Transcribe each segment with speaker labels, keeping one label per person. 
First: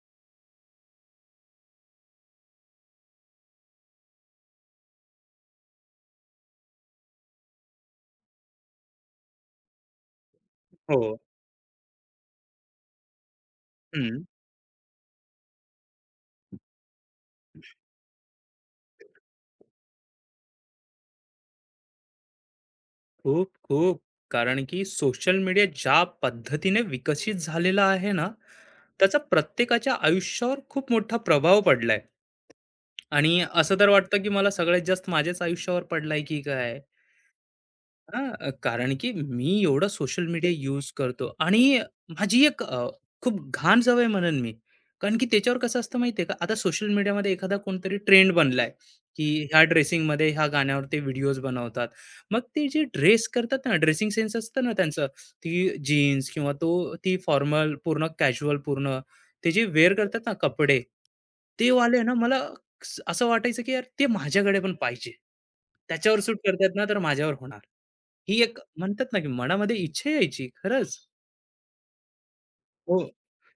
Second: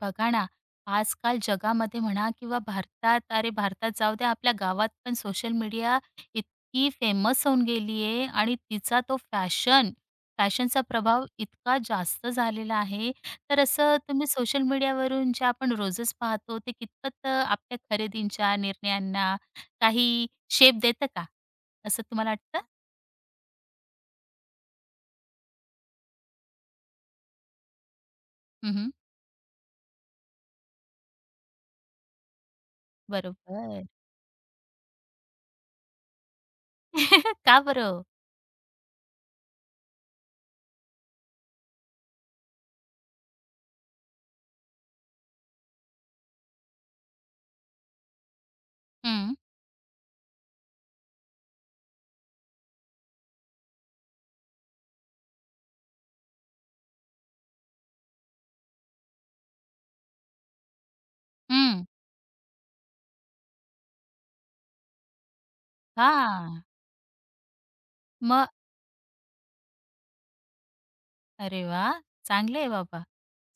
Speaker 1: बघा ना, आजकाल जगामध्ये म्हणा किंवा भारतात, अरे भारतात जाऊ द्या, आपल्या गावात पण सोशल मीडिया इतकी फेमस होऊन गेली आहे आणि तिचा तो फॅशनचा
Speaker 2: हो.
Speaker 1: प्रभाव इतका जास्त झालेला आहे. तर असं
Speaker 2: हं.
Speaker 1: तुम्ही सोशल मीडियावरून जे आपण रोजच पाहतो, ते कितपत आपल्या खरेदींच्या निर्णयांना काही शेप देतं का? असं तुम्हाला वाटतं?
Speaker 2: खूप, खूप. कारण की सोशल मीडिया ज्या पद्धतीने विकसित झालेला आहे ना,
Speaker 1: हं,
Speaker 2: त्याचा प्रत्येकाच्या आयुष्यावर खूप मोठा प्रभाव पडलाय आणि असं
Speaker 1: बरोबर.
Speaker 2: तर वाटतं की मला सगळ्यात जास्त माझ्याच आयुष्यावर पडलाय की काय?
Speaker 1: का बरं?
Speaker 2: हां, कारण की मी एवढा सोशल मीडिया यूज करतो आणि माझी एक खूप घाण सवय म्हणेन मी. कारण की त्याच्यावर कसं असतं माहिती आहे का, आता सोशल मीडियामध्ये एखादा कोणतरी ट्रेंड बनलाय, की
Speaker 1: हं,
Speaker 2: ह्या ड्रेसिंगमध्ये ह्या गाण्यावर ते व्हिडिओज बनवतात. मग ते जे ड्रेस करतात ना, ड्रेसिंग सेन्स असतं ना त्यांचं, ती जीन्स किंवा ती फॉर्मल पूर्ण कॅज्युअल पूर्ण ते जे वेअर करतात ना कपडे, ते
Speaker 1: हं.
Speaker 2: वाले ना मला असं वाटायचं की यार ते माझ्याकडे पण पाहिजे. त्याच्यावर सूट
Speaker 1: हां.
Speaker 2: करतात ना, तर माझ्यावर होणार. ही
Speaker 1: मग?
Speaker 2: एक म्हणतात ना, की मनामध्ये इच्छा यायची खरंच.
Speaker 1: अरे वा, चांगलं आहे
Speaker 2: हो.
Speaker 1: बाबा.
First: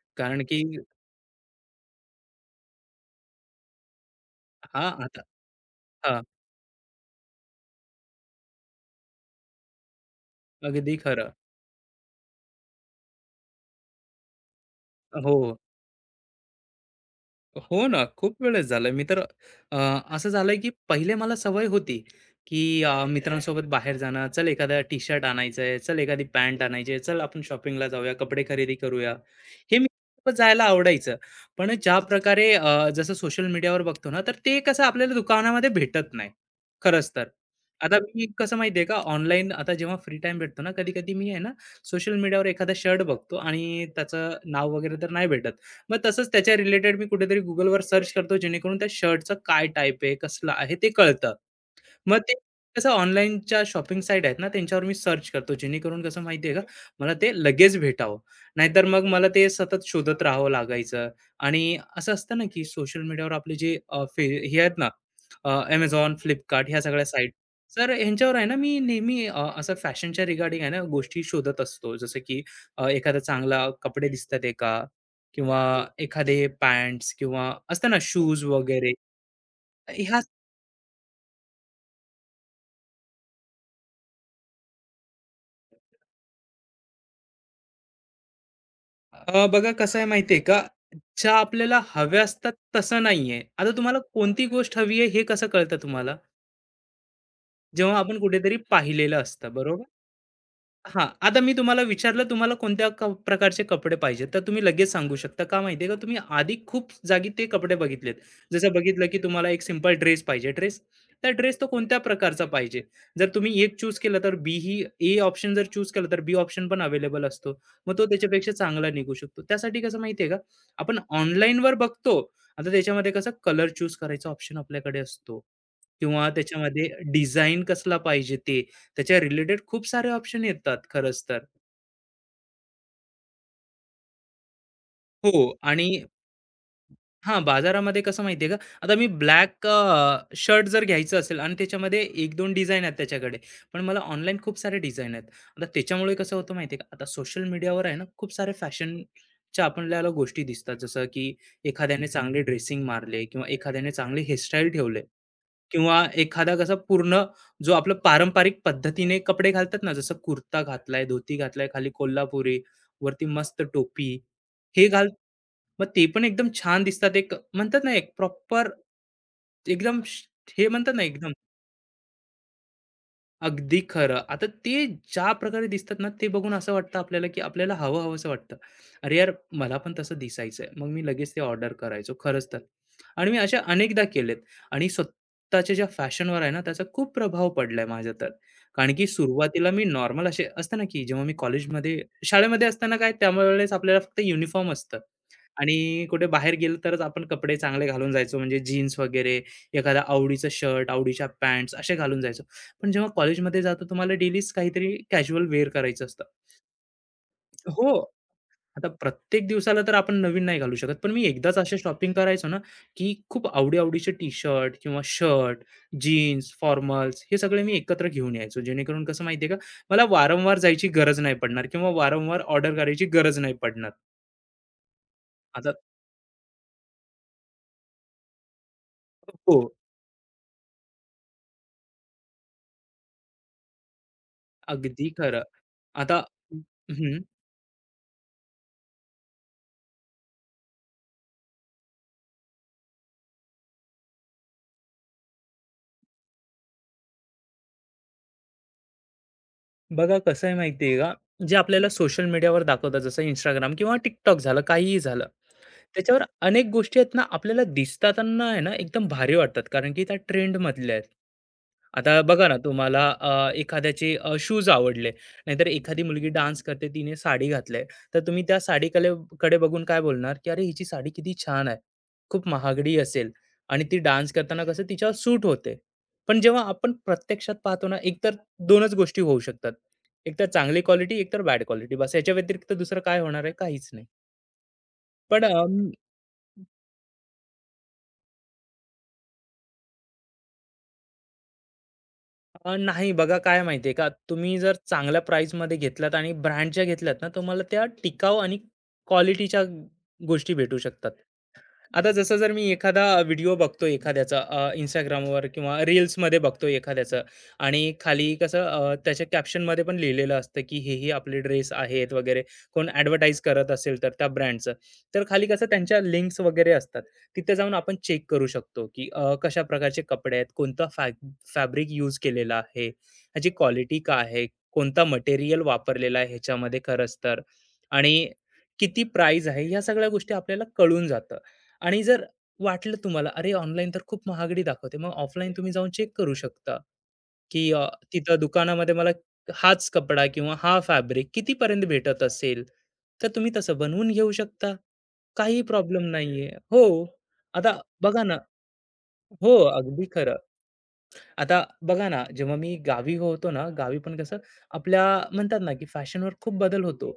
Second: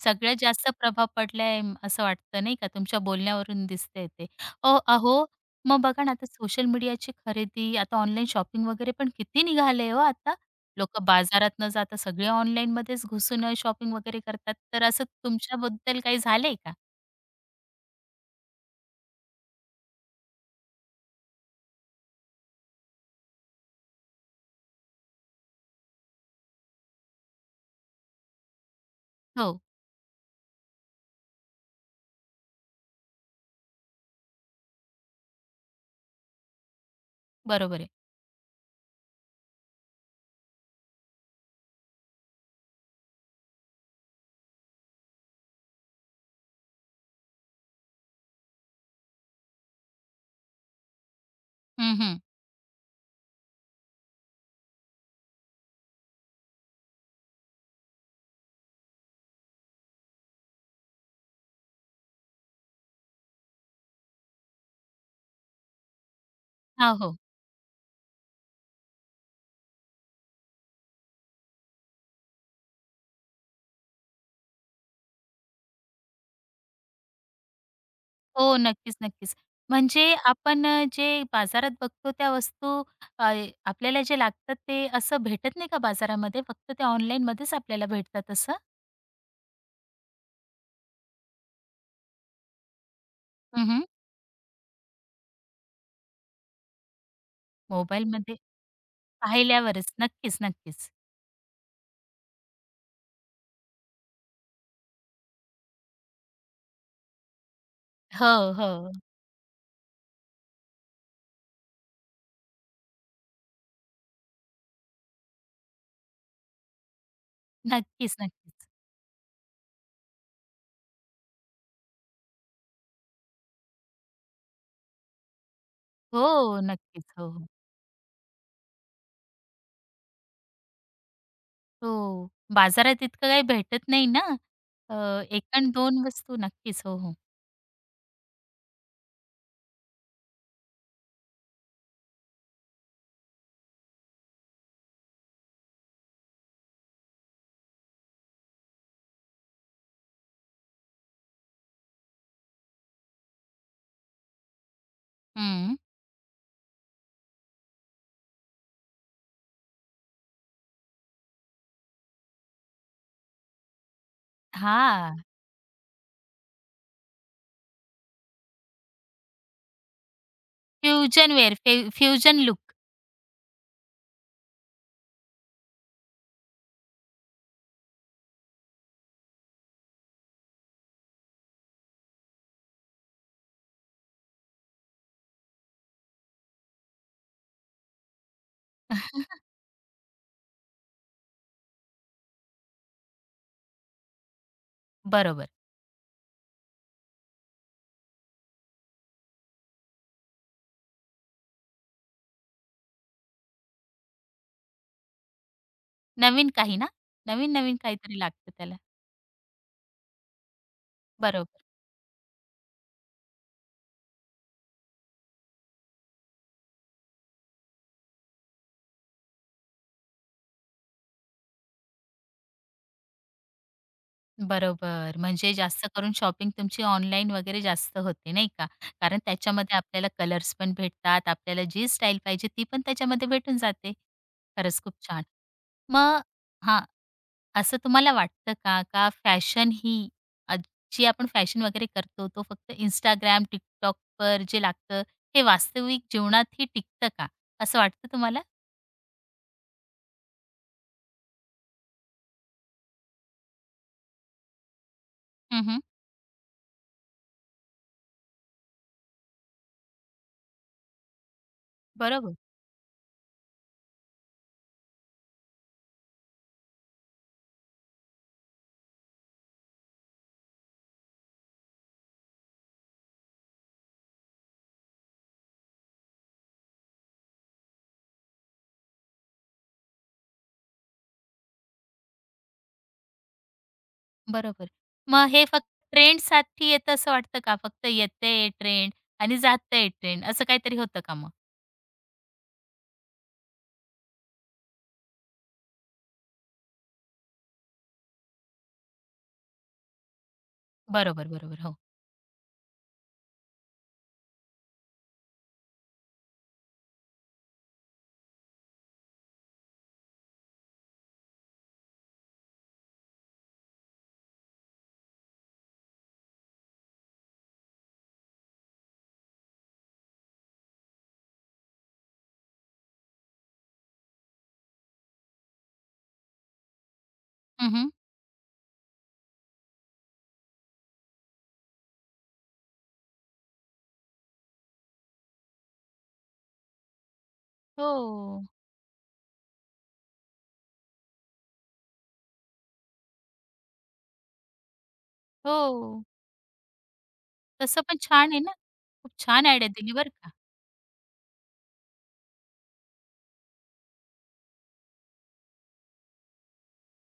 Speaker 1: सगळ्यात
Speaker 2: कारण की
Speaker 1: जास्त प्रभाव पडलाय, असं वाटतं नाही का, तुमच्या बोलण्यावरून दिसतंय ते. ओ,
Speaker 2: हां, आता
Speaker 1: अहो, मग बघा ना
Speaker 2: हां,
Speaker 1: आता सोशल मीडियाची खरेदी, आता ऑनलाईन शॉपिंग वगैरे पण किती निघालंय हो आता.
Speaker 2: अगदी
Speaker 1: लोकं
Speaker 2: खरं.
Speaker 1: बाजारात न जाता सगळे ऑनलाईनमध्येच घुसून शॉपिंग वगैरे करतात. तर असं
Speaker 2: हो.
Speaker 1: तुमच्याबद्दल काही झालंय का?
Speaker 2: हो ना, खूप वेळेस झालं. मी तर अ, असं झालंय की पहिले मला सवय होती, की मित्रांसोबत बाहेर जाणं, चल एखादा टी-शर्ट आणायचंय, चल एखादी पॅन्ट आणायची आहे, चल आपण शॉपिंगला जाऊया, कपडे खरेदी करूया.
Speaker 1: हो,
Speaker 2: हे मी सोबत जायला आवडायचं. पण ज्या प्रकारे जसं सोशल मीडियावर बघतो ना, तर ते कसं आपल्याला दुकानामध्ये भेटत नाही, खरंच तर.
Speaker 1: बरोबर आहे.
Speaker 2: आता मी कसं माहिती का, ऑनलाईन आता जेव्हा फ्री टाईम भेटतो ना, कधी-कधी मी आहे ना, सोशल मीडियावर एखादा शर्ट बघतो आणि त्याचं नाव वगैरे तर नाही भेटत. मग तसंच त्याच्या रिलेटेड मी कुठेतरी Googleवर सर्च करतो जेणेकरून त्या शर्टचं काय टाइप आहे, कसलं आहे ते कळतं.
Speaker 1: हं,
Speaker 2: मग
Speaker 1: हं.
Speaker 2: ते कसं ऑनलाईनच्या शॉपिंग साईट आहेत ना, त्यांच्यावर मी सर्च करतो जेणेकरून कसं माहिती आहे का, मला ते लगेच भेटावं. नाहीतर मग मला ते सतत शोधत राहावं लागायचं आणि असं असतं ना, की सोशल मीडियावर आपले जे अ, फे हे आहेत ना, अ, Amazon, ह्या
Speaker 1: हां,
Speaker 2: सगळ्या
Speaker 1: हो.
Speaker 2: साईट. तर ह्यांच्यावर आहे ना, मी नेहमी असं फॅशनच्या रिगार्डिंग आहे ना, गोष्टी शोधत असतो. जसं की एखादा चांगला कपडे दिसतात का? किंवा एखादे पॅन्ट्स किंवा असतं ना शूज
Speaker 1: हो,
Speaker 2: वगैरे
Speaker 1: नक्कीच, नक्कीच. म्हणजे
Speaker 2: ह्या
Speaker 1: आपण जे बाजारात बघतो त्या वस्तू, अ, आपल्याला जे लागतात ते असं भेटत नाही का बाजारामध्ये? फक्त ते ऑनलाईनमध्येच आपल्याला भेटतात असं?
Speaker 2: बघा कसं आहे माहितीये का ज्या आपल्याला हव्या असतात तसं नाहीये
Speaker 1: हं,
Speaker 2: आता
Speaker 1: हं.
Speaker 2: तुम्हाला कोणती गोष्ट हवी आहे हे कसं कळतं तुम्हाला जेव्हा आपण
Speaker 1: मोबाईलमध्ये
Speaker 2: कुठेतरी पाहिलेलं असतं बरोबर
Speaker 1: पाहिल्यावरच. नक्कीच, नक्कीच.
Speaker 2: हां, आता मी तुम्हाला विचारलं तुम्हाला कोणत्या प्रकारचे कपडे पाहिजेत, तर तुम्ही लगेच सांगू शकता. का माहिती का, तुम्ही आधी खूप जागी ते कपडे बघितलेत.
Speaker 1: हो,
Speaker 2: जसं
Speaker 1: हो.
Speaker 2: बघितलं की तुम्हाला एक सिंपल ड्रेस पाहिजे. ड्रेस तर ड्रेस तो कोणत्या प्रकारचा पाहिजे? जर तुम्ही एक चूज केलं तर बी ही ए ऑप्शन जर चूज केलं तर बी ऑप्शन पण अवेलेबल असतो. मग तो
Speaker 1: नक्कीच,
Speaker 2: त्याच्यापेक्षा
Speaker 1: नक्कीच.
Speaker 2: चांगला निघू शकतो. त्यासाठी कसं माहिती का, आपण ऑनलाईनवर बघतो. आता त्याच्यामध्ये कसं कलर चूज करायचा ऑप्शन आपल्याकडे असतो किंवा
Speaker 1: हो,
Speaker 2: त्याच्यामध्ये
Speaker 1: नक्कीच. हो, हो.
Speaker 2: डिझाइन कसला पाहिजे ते त्याच्या रिलेटेड खूप सारे ऑप्शन येतात खरंच तर.
Speaker 1: हो. बाजारात इतकं काही भेटत नाही ना. अ,
Speaker 2: हो
Speaker 1: 1 आणि
Speaker 2: आणि
Speaker 1: 2 वस्तू नक्कीच. हो, हो.
Speaker 2: हां, बाजारामध्ये कसं माहिती का, आता मी ब्लॅक शर्ट जर घ्यायचं असेल आणि त्याच्यामध्ये 1-2 डिझाइन आहेत त्याच्याकडे. पण मला ऑनलाईन खूप सारे डिझाइन आहेत. आता त्याच्यामुळे कसं होतं माहिती का, आता सोशल मीडियावर आहे ना, खूप साऱ्या फॅशनच्या आपल्याला गोष्टी दिसतात. जसं की एखाद्याने चांगले ड्रेसिंग मारले किंवा एखाद्याने चांगले हेअरस्टाईल ठेवले
Speaker 1: हं.
Speaker 2: किंवा एखादा कसा पूर्ण जो आपलं पारंपरिक पद्धतीने कपडे घालतात ना, जसं कुर्ता घातलाय, धोती घातलाय, खाली कोल्हापुरी, वरती मस्त टोपी हे घाल
Speaker 1: हां.
Speaker 2: मग ते पण एकदम छान दिसतात. एक म्हणतात ना, एक प्रॉपर एकदम हे म्हणतात ना, एकदम
Speaker 1: फ्युजन वेअर फ्युजन लूक.
Speaker 2: अगदी खरं. आता ते ज्या प्रकारे दिसतात ना, ते बघून असं वाटतं आपल्याला, की आपल्याला हवं हवंसं वाटतं. अरे यार, मला पण तसं दिसायचंय. मग मी लगेच ते ऑर्डर करायचो खरंच तर. आणि मी अशा अनेकदा केलेत आणि स्वतःच्या ज्या फॅशनवर आहे ना, त्याचा खूप प्रभाव पडलाय माझ्या तर. कारण की सुरुवातीला मी नॉर्मल असे असतं ना, की जेव्हा मी कॉलेजमध्ये शाळेमध्ये असताना काय त्यावेळेस आपल्याला फक्त युनिफॉर्म असतं
Speaker 1: बरोबर.
Speaker 2: आणि कुठे बाहेर गेलो तरच आपण कपडे चांगले घालून जायचो म्हणजे जीन्स वगैरे, एखादा आवडीचं शर्ट, आवडीच्या पँट्स असे घालून जायचो. पण जेव्हा कॉलेजमध्ये जातो तुम्हाला डेलीच काहीतरी कॅज्युअल वेअर करायचं असतं.
Speaker 1: नवीन काही ना? नवीन-नवीन
Speaker 2: हो.
Speaker 1: काहीतरी लागतं त्याला.
Speaker 2: आता प्रत्येक दिवसाला तर आपण नवीन नाही घालू शकत. पण मी एकदाच
Speaker 1: बरोबर,
Speaker 2: असे शॉपिंग करायचो ना, की खूप आवडी-आवडीचे टी-शर्ट किंवा शर्ट, जीन्स, फॉर्मल्स हे सगळे मी एकत्र घेऊन यायचो. जेणेकरून कसं माहिती आहे का, मला वारंवार जायची गरज नाही पडणार किंवा वारंवार ऑर्डर करायची गरज नाही पडणार.
Speaker 1: बरोबर. म्हणजे
Speaker 2: आता
Speaker 1: जास्त करून शॉपिंग तुमची ऑनलाईन वगैरे जास्त होते, नाही का? कारण
Speaker 2: हो,
Speaker 1: त्याच्यामध्ये आपल्याला कलर्स पण भेटतात, आपल्याला जी स्टाईल पाहिजे ती पण त्याच्यामध्ये भेटून जाते. खरंच खूप
Speaker 2: अगदी
Speaker 1: छान.
Speaker 2: खरं. आता
Speaker 1: मग हां,
Speaker 2: हं,
Speaker 1: असं तुम्हाला वाटतं का, का फॅशन ही, अ, जी आपण फॅशन वगैरे करतो, तो फक्त Instagram, TikTokवर जे लागतं, हे वास्तविक जीवनातही टिकतं का? असं वाटतं तुम्हाला?
Speaker 2: बघा कसं आहे माहिती का, जे आपल्याला सोशल मीडियावर दाखवतात जसं Instagram किंवा TikTok झालं, काहीही झालं.
Speaker 1: हं, हं.
Speaker 2: त्याच्यावर अनेक गोष्टी आहेत ना आपल्याला दिसताना आहे ना एकदम भारी वाटतात कारण की त्या ट्रेंड मधल्या आहेत. आता
Speaker 1: बरोबर.
Speaker 2: बघा ना तुम्हाला एखाद्याचे शूज आवडले नाहीतर एखादी मुलगी डान्स करते तिने साडी घातले तर तुम्ही त्या साडीकडे कडे बघून काय बोलणार की अरे हिची साडी किती छान आहे खूप महागडी असेल आणि ती डान्स करताना कसं तिच्यावर सूट होते पण जेव्हा आपण प्रत्यक्षात पाहतो ना एकतर दोनच गोष्टी होऊ शकतात एकतर चांगली क्वालिटी एकतर बॅड क्वालिटी बस याच्या व्यतिरिक्त दुसरं काय होणार आहे काहीच नाही
Speaker 1: बरोबर. मग
Speaker 2: पण
Speaker 1: हे फक्त ट्रेंडसाठी येतं असं वाटतं का? फक्त येतंय ट्रेंड आणि जातंय ट्रेंड असं काहीतरी होतं का मग?
Speaker 2: नाही बघा काय माहिती आहे का, तुम्ही जर चांगल्या प्राईसमध्ये घेतलात आणि ब्रँडच्या घेतल्यात ना, तुम्हाला त्या टिकाऊ आणि क्वालिटीच्या गोष्टी भेटू शकतात.
Speaker 1: बरोबर, बरोबर. हो.
Speaker 2: आता जसं जर मी एखादा व्हिडिओ बघतो एखाद्याचा Instagramवर किंवा रील्समध्ये बघतो एखाद्याचं आणि खाली कसं त्याच्या कॅप्शनमध्ये पण लिहिलेलं असतं की हे हे आपले ड्रेस आहेत वगैरे कोण ॲडव्हर्टाईज करत असेल तर त्या ब्रँडचं तर खाली कसं त्यांच्या लिंक्स वगैरे असतात तिथे जाऊन आपण चेक करू शकतो की कशा प्रकारचे कपडे आहेत कोणता फॅब्रिक यूज केलेला आहे ह्याची क्वालिटी काय आहे कोणता मटेरियल वापरलेला आहे ह्याच्यामध्ये खरंच तर
Speaker 1: हं,
Speaker 2: आणि किती प्राईज आहे ह्या सगळ्या गोष्टी आपल्याला कळून जातं आणि जर वाटलं तुम्हाला, अरे ऑनलाईन तर खूप महागडी दाखवते. मग ऑफलाईन तुम्ही जाऊन चेक करू शकता, की तिथं
Speaker 1: हो.
Speaker 2: दुकानामध्ये मला हाच कपडा किंवा हा फॅब्रिक कितीपर्यंत भेटत असेल, तर तुम्ही तसं बनवून घेऊ शकता. काही
Speaker 1: हो.
Speaker 2: प्रॉब्लेम नाहीये. हो. आता
Speaker 1: तसं पण
Speaker 2: बघा
Speaker 1: छान
Speaker 2: ना
Speaker 1: आहे ना. खूप छान
Speaker 2: हो,
Speaker 1: आयडिया दिली
Speaker 2: अगदी
Speaker 1: बरं का.
Speaker 2: खरं. आता बघा ना, जेव्हा मी गावी होतो ना, गावी पण कसं आपल्या म्हणतात ना, की फॅशनवर खूप बदल होतो.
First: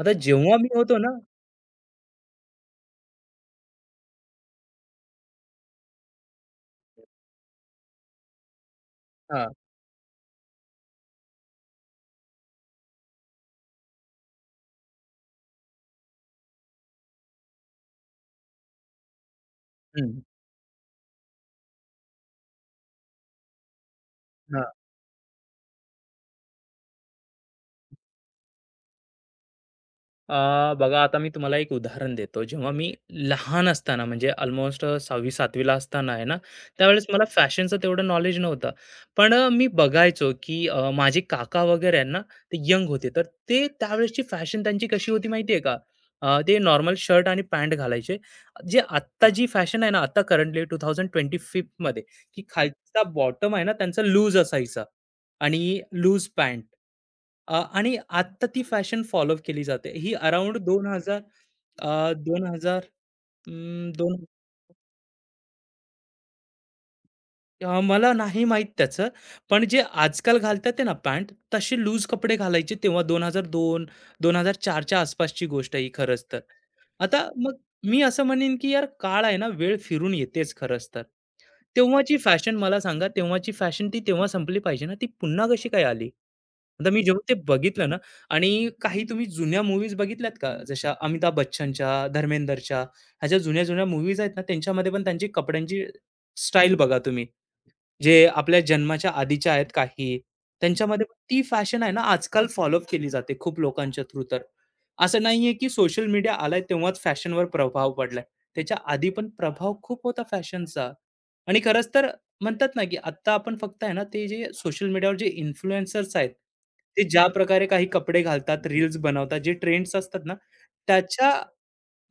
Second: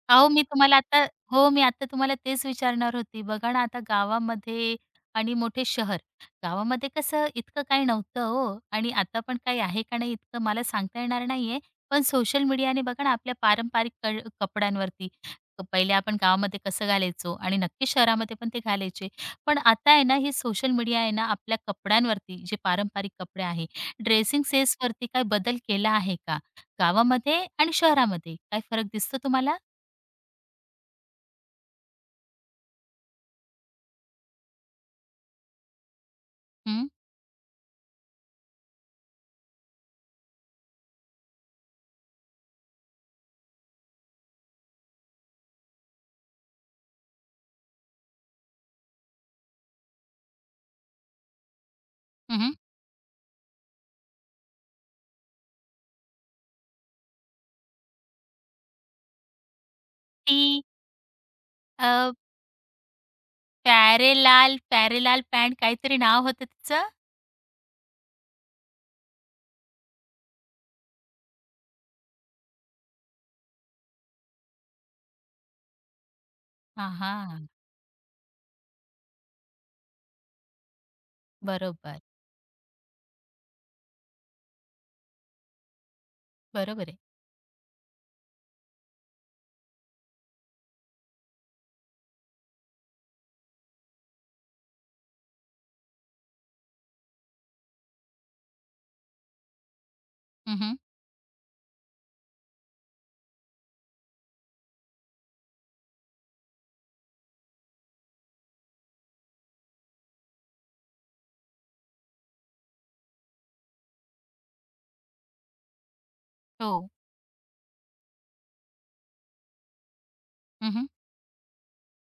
Speaker 2: आता
Speaker 1: अहो, मी
Speaker 2: जेव्हा मी
Speaker 1: तुम्हाला
Speaker 2: होतो
Speaker 1: आता
Speaker 2: ना
Speaker 1: हो, मी आता तुम्हाला तेच विचारणार होती. बघा ना, आता गावामध्ये आणि मोठे शहर, गावामध्ये कसं इतकं काही नव्हतं हो आणि आता पण
Speaker 2: हां,
Speaker 1: काही आहे का नाही इतकं मला सांगता येणार नाहीये. पण सोशल मीडियाने बघा ना, आपल्या पारंपरिक कपड्यांवरती, पहिले आपण गावामध्ये कसं घालायचो आणि नक्की शहरामध्ये पण ते घालायचे. पण आता आहे ना,
Speaker 2: हं.
Speaker 1: हे सोशल मीडिया आहे ना, आपल्या कपड्यांवरती जे पारंपरिक कपडे आहे, ड्रेसिंग सेन्सवरती काही बदल केला आहे का? गावामध्ये आणि शहरामध्ये काही फरक दिसतो तुम्हाला?
Speaker 2: बघा आता मी तुम्हाला एक उदाहरण देतो. जेव्हा मी लहान असताना म्हणजे अल्मोस्ट 6वी-7वी ला असताना आहे ना,
Speaker 1: हं,
Speaker 2: त्यावेळेस मला फॅशनचं तेवढं नॉलेज नव्हतं. पण मी बघायचो की माझे काका वगैरे आहेत ना, ते यंग होते. तर ते त्यावेळेसची फॅशन त्यांची कशी होती माहिती आहे का? ते नॉर्मल शर्ट आणि पॅन्ट घालायचे. जे आत्ता जी फॅशन आहे ना, आता करंटली 2025 मध्ये की
Speaker 1: हं,
Speaker 2: खालचा बॉटम आहे ना, त्यांचा लूज असायचा. आणि लूज पॅन्ट आणि आत्ता ती फॅशन फॉलो केली जाते. ही
Speaker 1: ती
Speaker 2: अराउंड 2000
Speaker 1: अ,
Speaker 2: 2000 अं,
Speaker 1: प्यारेलाल पॅन्ट काहीतरी नाव होतं तिचं.
Speaker 2: मला नाही माहीत त्याचं. पण जे आजकाल घालतात आहे ना पॅन्ट, तसे लूज कपडे घालायचे तेव्हा 2002-2004 च्या आसपासची गोष्ट आहे ही खरंच तर.
Speaker 1: हां,
Speaker 2: आता
Speaker 1: हां.
Speaker 2: मग मी असं म्हणेन, की यार काळ आहे ना, वेळ फिरून येतेच खरंच तर.
Speaker 1: बरोबर.
Speaker 2: तेव्हाची फॅशन मला सांगा, तेव्हाची फॅशन ती तेव्हा संपली पाहिजे ना, ती पुन्हा कशी काय आली?
Speaker 1: बरोबर
Speaker 2: आता
Speaker 1: आहे.
Speaker 2: मी जेव्हा ते बघितलं ना आणि काही तुम्ही जुन्या मूव्हीज बघितल्यात का? जशा अमिताभ बच्चनच्या, धर्मेंदरच्या, ह्या जुन्या-जुन्या मूव्हीज आहेत ना, त्यांच्यामध्ये पण त्यांची कपड्यांची स्टाईल बघा तुम्ही. जे आपल्या जन्माच्या आधीच्या आहेत काही,
Speaker 1: हं, हं.
Speaker 2: त्यांच्यामध्ये पण ती फॅशन आहे ना आजकाल फॉलो अप केली जाते खूप लोकांच्या थ्रू तर. असं नाहीये की सोशल मीडिया आलाय तेव्हाच फॅशनवर प्रभाव पडलाय. त्याच्या आधी पण प्रभाव खूप होता फॅशनचा. आणि खरंच तर म्हणतात ना, की आत्ता आपण फक्त आहे ना ते जे सोशल मीडियावर जे इन्फ्लुएन्सर्स आहेत,
Speaker 1: हो.
Speaker 2: ते ज्या प्रकारे काही कपडे घालतात, रील्स बनवतात, जे ट्रेंड्स असतात ना,
Speaker 1: हं, हं.
Speaker 2: त्याच्या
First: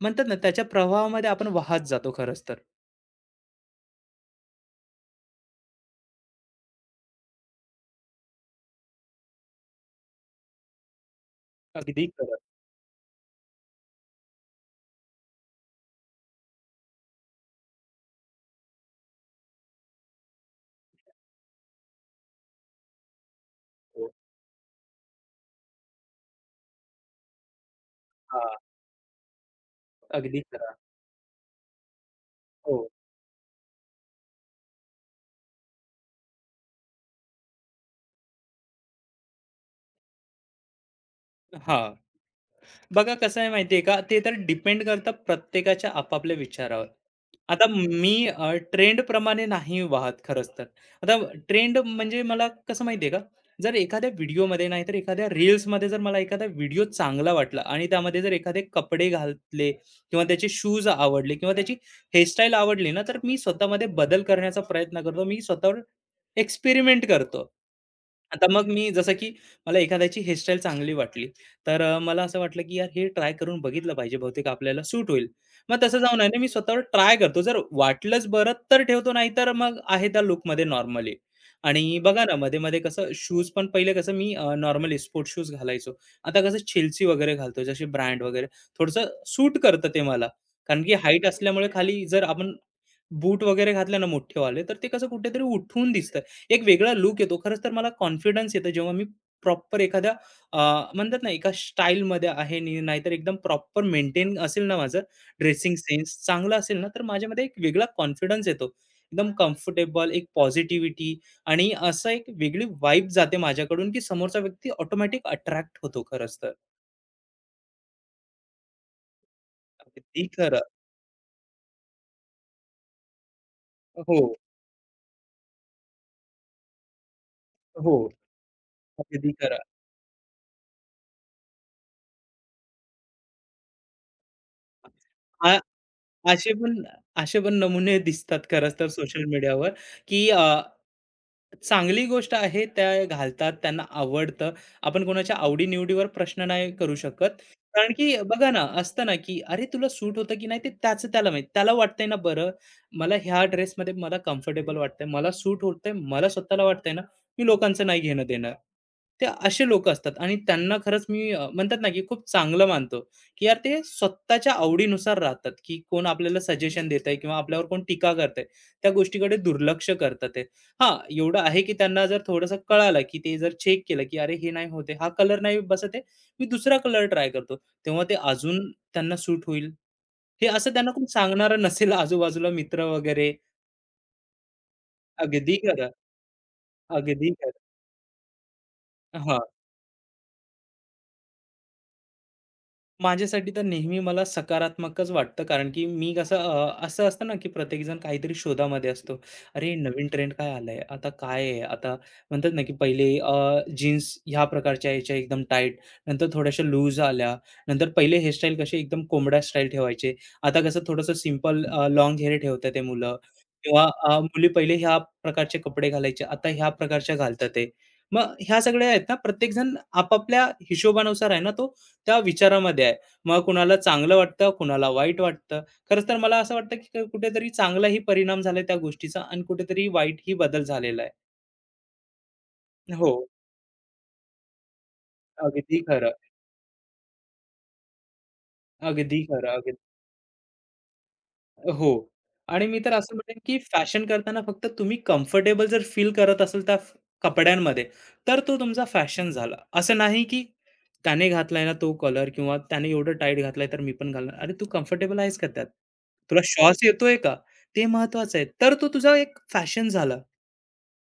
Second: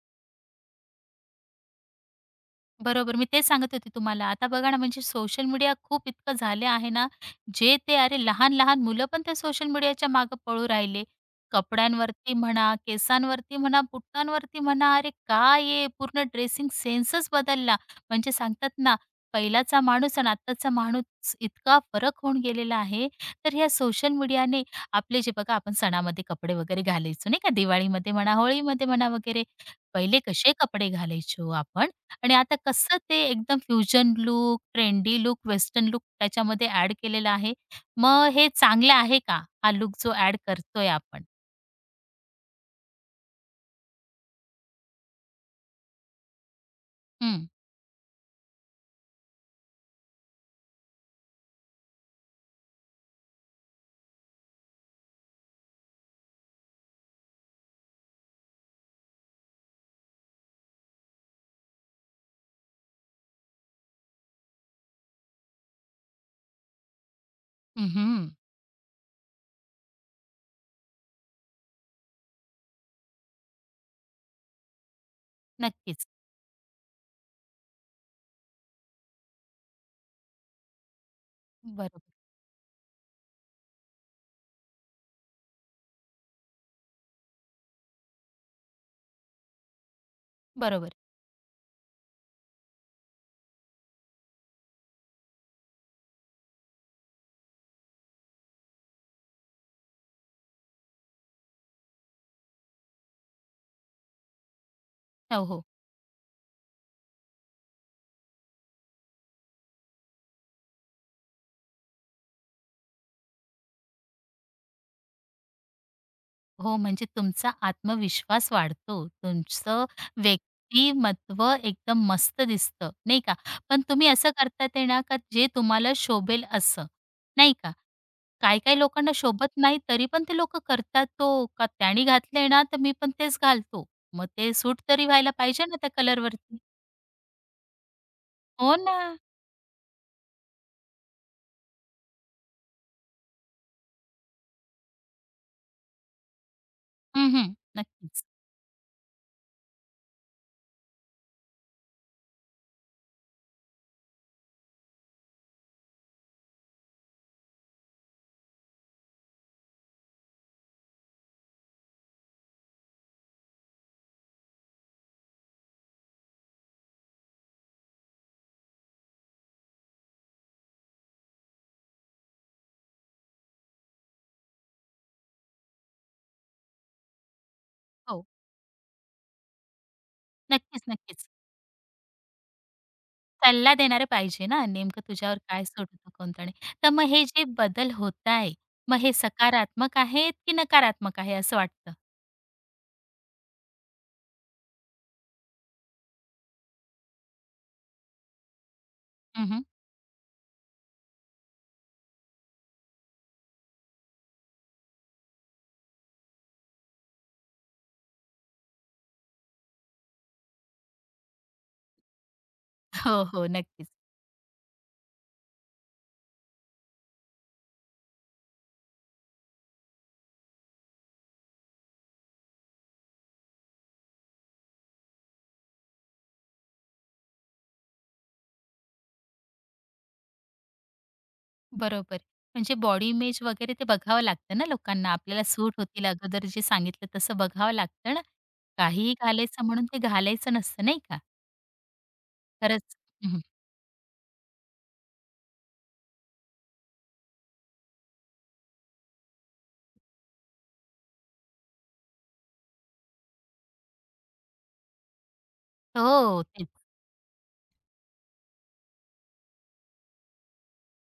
Speaker 2: म्हणतात ना त्याच्या प्रभावामध्ये आपण वाहत जातो खरंच तर.
Speaker 1: बरोबर. मी तेच सांगत होते तुम्हाला. आता बघा ना, म्हणजे सोशल मीडिया खूप इतकं झालं आहे ना, जे ते अरे लहान-लहान मुलं पण त्या सोशल मीडियाच्या मागे पळू राहिले.
Speaker 2: अगदी
Speaker 1: कपड्यांवरती
Speaker 2: खरं.
Speaker 1: म्हणा, केसांवरती म्हणा, बुटांवरती म्हणा. अरे काय आहे, पूर्ण ड्रेसिंग सेन्सच बदलला. म्हणजे सांगतात ना, पहिलाचा माणूस आणि आत्ताचा माणूस इतका फरक होऊन गेलेला आहे. तर ह्या
Speaker 2: हो.
Speaker 1: सोशल मीडियाने आपले जे, बघा आपण सणामध्ये कपडे वगैरे घालायचो नाही का, दिवाळीमध्ये म्हणा,
Speaker 2: हां,
Speaker 1: होळीमध्ये म्हणा वगैरे. पहिले
Speaker 2: अगदी
Speaker 1: कसे
Speaker 2: खरं.
Speaker 1: कपडे घालायचो आपण? आणि आता
Speaker 2: हो.
Speaker 1: कसं ते एकदम fusion look, trendy look, western look त्याच्यामध्ये ॲड केलेला आहे. मग हे चांगलं आहे का? हा लुक जो ॲड करतोय आपण?
Speaker 2: हां. बघा कसं आहे माहिती का? ते तर डिपेंड करतं प्रत्येकाच्या आपापल्या विचारावर.
Speaker 1: हं.
Speaker 2: आता मी ट्रेंडप्रमाणे नाही वाहत खरंच तर. आता ट्रेंड म्हणजे मला कसं माहिती आहे का? जर एखाद्या व्हिडिओमध्ये नाही तर एखाद्या रील्समध्ये जर मला एखादा व्हिडिओ चांगला वाटला आणि त्यामध्ये जर एखादे कपडे घातले किंवा त्याचे शूज आवडले किंवा त्याची हेअरस्टाईल आवडली ना, तर मी स्वतःमध्ये बदल करण्याचा प्रयत्न करतो. मी स्वतःवर एक्सपेरिमेंट करतो.
Speaker 1: हं, हं.
Speaker 2: आता मग मी जसं की मला एखाद्याची हेअरस्टाईल चांगली वाटली, तर मला असं वाटलं की यार हे ट्राय करून बघितलं पाहिजे, बहुतेक आपल्याला सूट होईल. मग तसं
Speaker 1: नक्कीच.
Speaker 2: जाऊन आहे ना, मी स्वतःवर ट्राय करतो. जर वाटलंच बरं तर ठेवतो, नाहीतर मग आहे त्या लूकमध्ये नॉर्मली. आणि
Speaker 1: बरोबर.
Speaker 2: बघा ना, मध्ये-मध्ये कसं शूज पण पहिले कसं मी नॉर्मली स्पोर्ट्स शूज घालायचो. आता कसं चेल्सी वगैरे घालतो, जसे ब्रँड वगैरे. थोडंसं सूट करतं ते मला. कारण
Speaker 1: बरोबर.
Speaker 2: की हाईट असल्यामुळे खाली जर आपण बूट वगैरे घातले ना मोठेवाले, तर ते कसं कुठेतरी उठून दिसतं. एक वेगळा लूक येतो. खरंच तर मला कॉन्फिडन्स येतो जेव्हा मी प्रॉपर एखाद्या अ, म्हणतात ना एका स्टाईलमध्ये आहे नी नाहीतर एकदम प्रॉपर मेंटेन असेल ना माझं
Speaker 1: हो, हो.
Speaker 2: ड्रेसिंग सेन्स चांगला असेल ना, तर माझ्यामध्ये एक वेगळा कॉन्फिडन्स येतो. एकदम कम्फर्टेबल, एक पॉझिटिव्हिटी आणि असं एक वेगळी वाइब जाते माझ्याकडून, की समोरचा व्यक्ती ऑटोमॅटिक अट्रॅक्ट होतो खरंच तर.
Speaker 1: हो, म्हणजे तुमचा आत्मविश्वास वाढतो. तुमचं
Speaker 2: अगदी खरं.
Speaker 1: व्यक्तिमत्व एकदम मस्त दिसतं, नाही का? पण तुम्ही
Speaker 2: हो,
Speaker 1: असं करतात आहे ना, का जे तुम्हाला शोभेल असं, नाही
Speaker 2: हो.
Speaker 1: काही-काही लोकांना
Speaker 2: अगदी
Speaker 1: शोभत
Speaker 2: खरं.
Speaker 1: नाही, तरी पण ते लोकं करतात तो. का त्याने घातलंय ना, तर मी पण तेच घालतो. मग ते सूट तरी व्हायला
Speaker 2: अ,
Speaker 1: पाहिजे ना त्या
Speaker 2: असे
Speaker 1: कलरवरती.
Speaker 2: पण असे पण नमुने दिसतात
Speaker 1: हो
Speaker 2: खरंच तर
Speaker 1: ना.
Speaker 2: सोशल मीडियावर, की चांगली गोष्ट आहे, त्या घालतात, त्यांना आवडतं. आपण कोणाच्या आवडी-निवडीवर प्रश्न नाही करू
Speaker 1: हं,
Speaker 2: शकत.
Speaker 1: हं.
Speaker 2: कारण की
Speaker 1: नक्कीच.
Speaker 2: बघा ना, असतं ना, की "अरे, तुला सूट होतं की नाही ते त्याचं त्याला माहीत." त्याला वाटतंय ना, "बरं, मला ह्या ड्रेसमध्ये मला कम्फर्टेबल वाटतंय, मला सूट होतंय, मला स्वतःला वाटतंय ना, मी लोकांचं नाही घेणं-देणं." ते असे लोकं असतात आणि त्यांना खरंच मी म्हणतात ना, की खूप चांगलं मानतो, की यार ते स्वतःच्या आवडीनुसार राहतात, की कोण आपल्याला सजेशन देतंय किंवा आपल्यावर कोण टीका करतंय, त्या गोष्टीकडे दुर्लक्ष करतात हां, एवढं आहे की त्यांना जर थोडंसं कळालं, की ते जर चेक केलं, की "अरे, हे नाही होते आहे, हा कलर नाही बसत आहे, मी दुसरा कलर ट्राय करतो." तेव्हा ते
Speaker 1: हो.
Speaker 2: अजून त्यांना सूट होईल. हे असं
Speaker 1: नक्कीच,
Speaker 2: त्यांना कोण
Speaker 1: नक्कीच.
Speaker 2: सांगणारं नसेल आजूबाजूला मित्र वगैरे.
Speaker 1: सल्ला देणारे पाहिजे ना, नेमकं तुझ्यावर
Speaker 2: अगदी
Speaker 1: काय सूट
Speaker 2: खरं,
Speaker 1: होतं, कोणतं नाही. तर मग हे
Speaker 2: अगदी
Speaker 1: जे
Speaker 2: खरं.
Speaker 1: बदल होत आहे, मग हे
Speaker 2: हां.
Speaker 1: सकारात्मक आहेत की नकारात्मक आहे असं वाटतं?
Speaker 2: माझ्यासाठी तर नेहमी मला सकारात्मकच वाटतं कारण की मी कसं असं असतं ना की प्रत्येकजण काहीतरी शोधामध्ये असतो.
Speaker 1: हं, हं.
Speaker 2: अरे नवीन ट्रेंड काय आलाय? आता काय आहे? आता म्हणतात ना की पहिले जीन्स ह्या प्रकारच्या यायच्या एकदम टाईट, नंतर थोड्याशा लूज आल्या. नंतर पहिले हेअरस्टाईल कसे एकदम कोंबड्या स्टाईल ठेवायचे. आता कसं थोडंसं सिंपल हेअर ठेवतात ते मुलं
Speaker 1: हो, हो.
Speaker 2: किंवा
Speaker 1: नक्कीच.
Speaker 2: मुली पहिले ह्या प्रकारचे कपडे घालायचे, आता ह्या प्रकारच्या घालतात आहे. मग ह्या सगळ्या आहेत ना प्रत्येकजण आपापल्या हिशोबानुसार आहे ना तो त्या विचारामध्ये आहे. मग कुणाला चांगलं वाटतं, कुणाला वाईट वाटतं. खरंच तर मला असं वाटतं, की कुठेतरी चांगलाही परिणाम झालाय त्या गोष्टीचा आणि कुठेतरी वाईटही बदल झालेला आहे.
Speaker 1: बरोबर. म्हणजे
Speaker 2: हो,
Speaker 1: बॉडी इमेज वगैरे ते बघावं लागतं ना लोकांना. आपल्याला सूट
Speaker 2: अगदी
Speaker 1: होतील
Speaker 2: खरं.
Speaker 1: अगोदर जे सांगितलं तसं बघावं लागतं ना. काहीही
Speaker 2: अगदी खरं.
Speaker 1: घालायचं
Speaker 2: अगदी
Speaker 1: म्हणून ते घालायचं नसतं नाही का?
Speaker 2: हो. आणि मी तर
Speaker 1: खरंच.
Speaker 2: असं
Speaker 1: हं,
Speaker 2: म्हणेन,
Speaker 1: हं.
Speaker 2: की फॅशन करताना फक्त तुम्ही कम्फर्टेबल जर फील करत असाल त्या कपड्यांमध्ये, तर तो तुमचा फॅशन झाला. असं नाही, की त्याने घातलाय ना तो कलर किंवा त्याने एवढं टाईट घातलाय, तर मी पण घालणार. अरे, तू कम्फर्टेबल आहेस का त्यात? तुला
Speaker 1: हो, तेच.
Speaker 2: श्वास येतोय का? ते महत्वाचं आहे. तर तो तुझा एक फॅशन झाला.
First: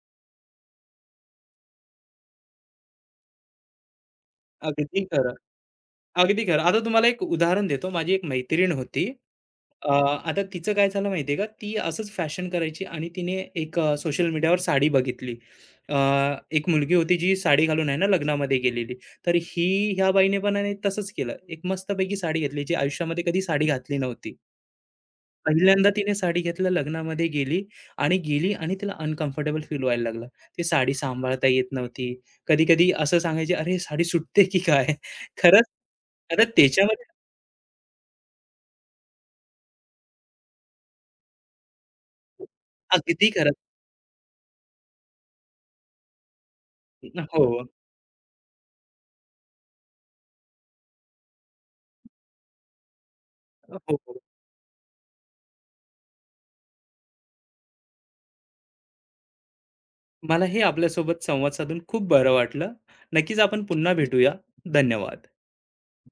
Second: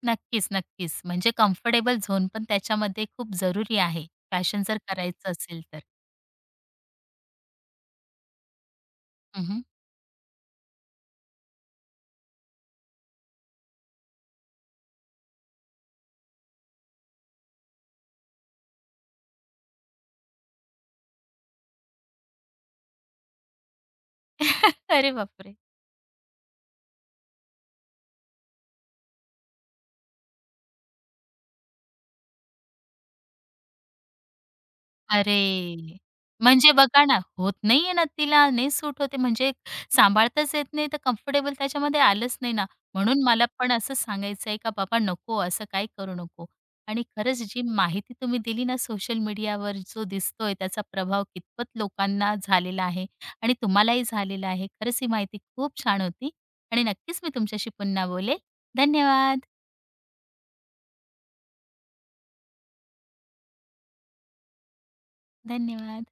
Speaker 1: नक्कीच, नक्कीच. म्हणजे कम्फर्टेबल झोन पण त्याच्यामध्ये खूप जरुरी आहे, फॅशन जर
Speaker 2: अगदी
Speaker 1: करायचं
Speaker 2: खरं.
Speaker 1: असेल तर.
Speaker 2: अगदी खरं. आता तुम्हाला एक उदाहरण देतो. माझी एक मैत्रीण होती.
Speaker 1: हं,
Speaker 2: आता तिचं काय झालं माहिती का? ती असंच फॅशन करायची आणि तिने एक सोशल मीडियावर साडी बघितली. अ, एक मुलगी होती जी साडी घालून आहे ना लग्नामध्ये गेलेली. तर ह्या बाईने पण आहे ना तसंच केलं. एक मस्तपैकी साडी घेतली, जी आयुष्यामध्ये कधी साडी घातली नव्हती.
Speaker 1: अरे बापरे!
Speaker 2: पहिल्यांदा तिने साडी घेतल्या, लग्नामध्ये गेली आणि तिला अनकम्फर्टेबल फील व्हायला लागलं. ती साडी सांभाळता येत नव्हती. कधी-कधी असं सांगायची, "अरे, साडी सुटते की काय?" खरंच
Speaker 1: अरे!
Speaker 2: आता
Speaker 1: म्हणजे बघा
Speaker 2: त्याच्यामध्ये
Speaker 1: ना, होत नाहीये ना तिला, नाही सूट होते म्हणजे सांभाळताच येत नाही, तर कम्फर्टेबल त्याच्यामध्ये आलंच नाही ना. म्हणून
Speaker 2: अगदी
Speaker 1: मला
Speaker 2: खरं.
Speaker 1: पण असं सांगायचं आहे, का बाबा नको, असं काही करू नको. आणि खरंच जी
Speaker 2: हो,
Speaker 1: माहिती तुम्ही दिली ना, सोशल मीडियावर जो दिसतोय, त्याचा प्रभाव कितपत लोकांना झालेला आहे आणि
Speaker 2: हो,
Speaker 1: तुम्हालाही
Speaker 2: हो.
Speaker 1: झालेला आहे. खरंच ही माहिती खूप छान होती आणि नक्कीच मी तुमच्याशी पुन्हा बोलेल. धन्यवाद.
Speaker 2: मला हे आपल्यासोबत संवाद साधून खूप बरं वाटलं. नक्कीच आपण पुन्हा भेटूया. धन्यवाद.
Speaker 1: धन्यवाद.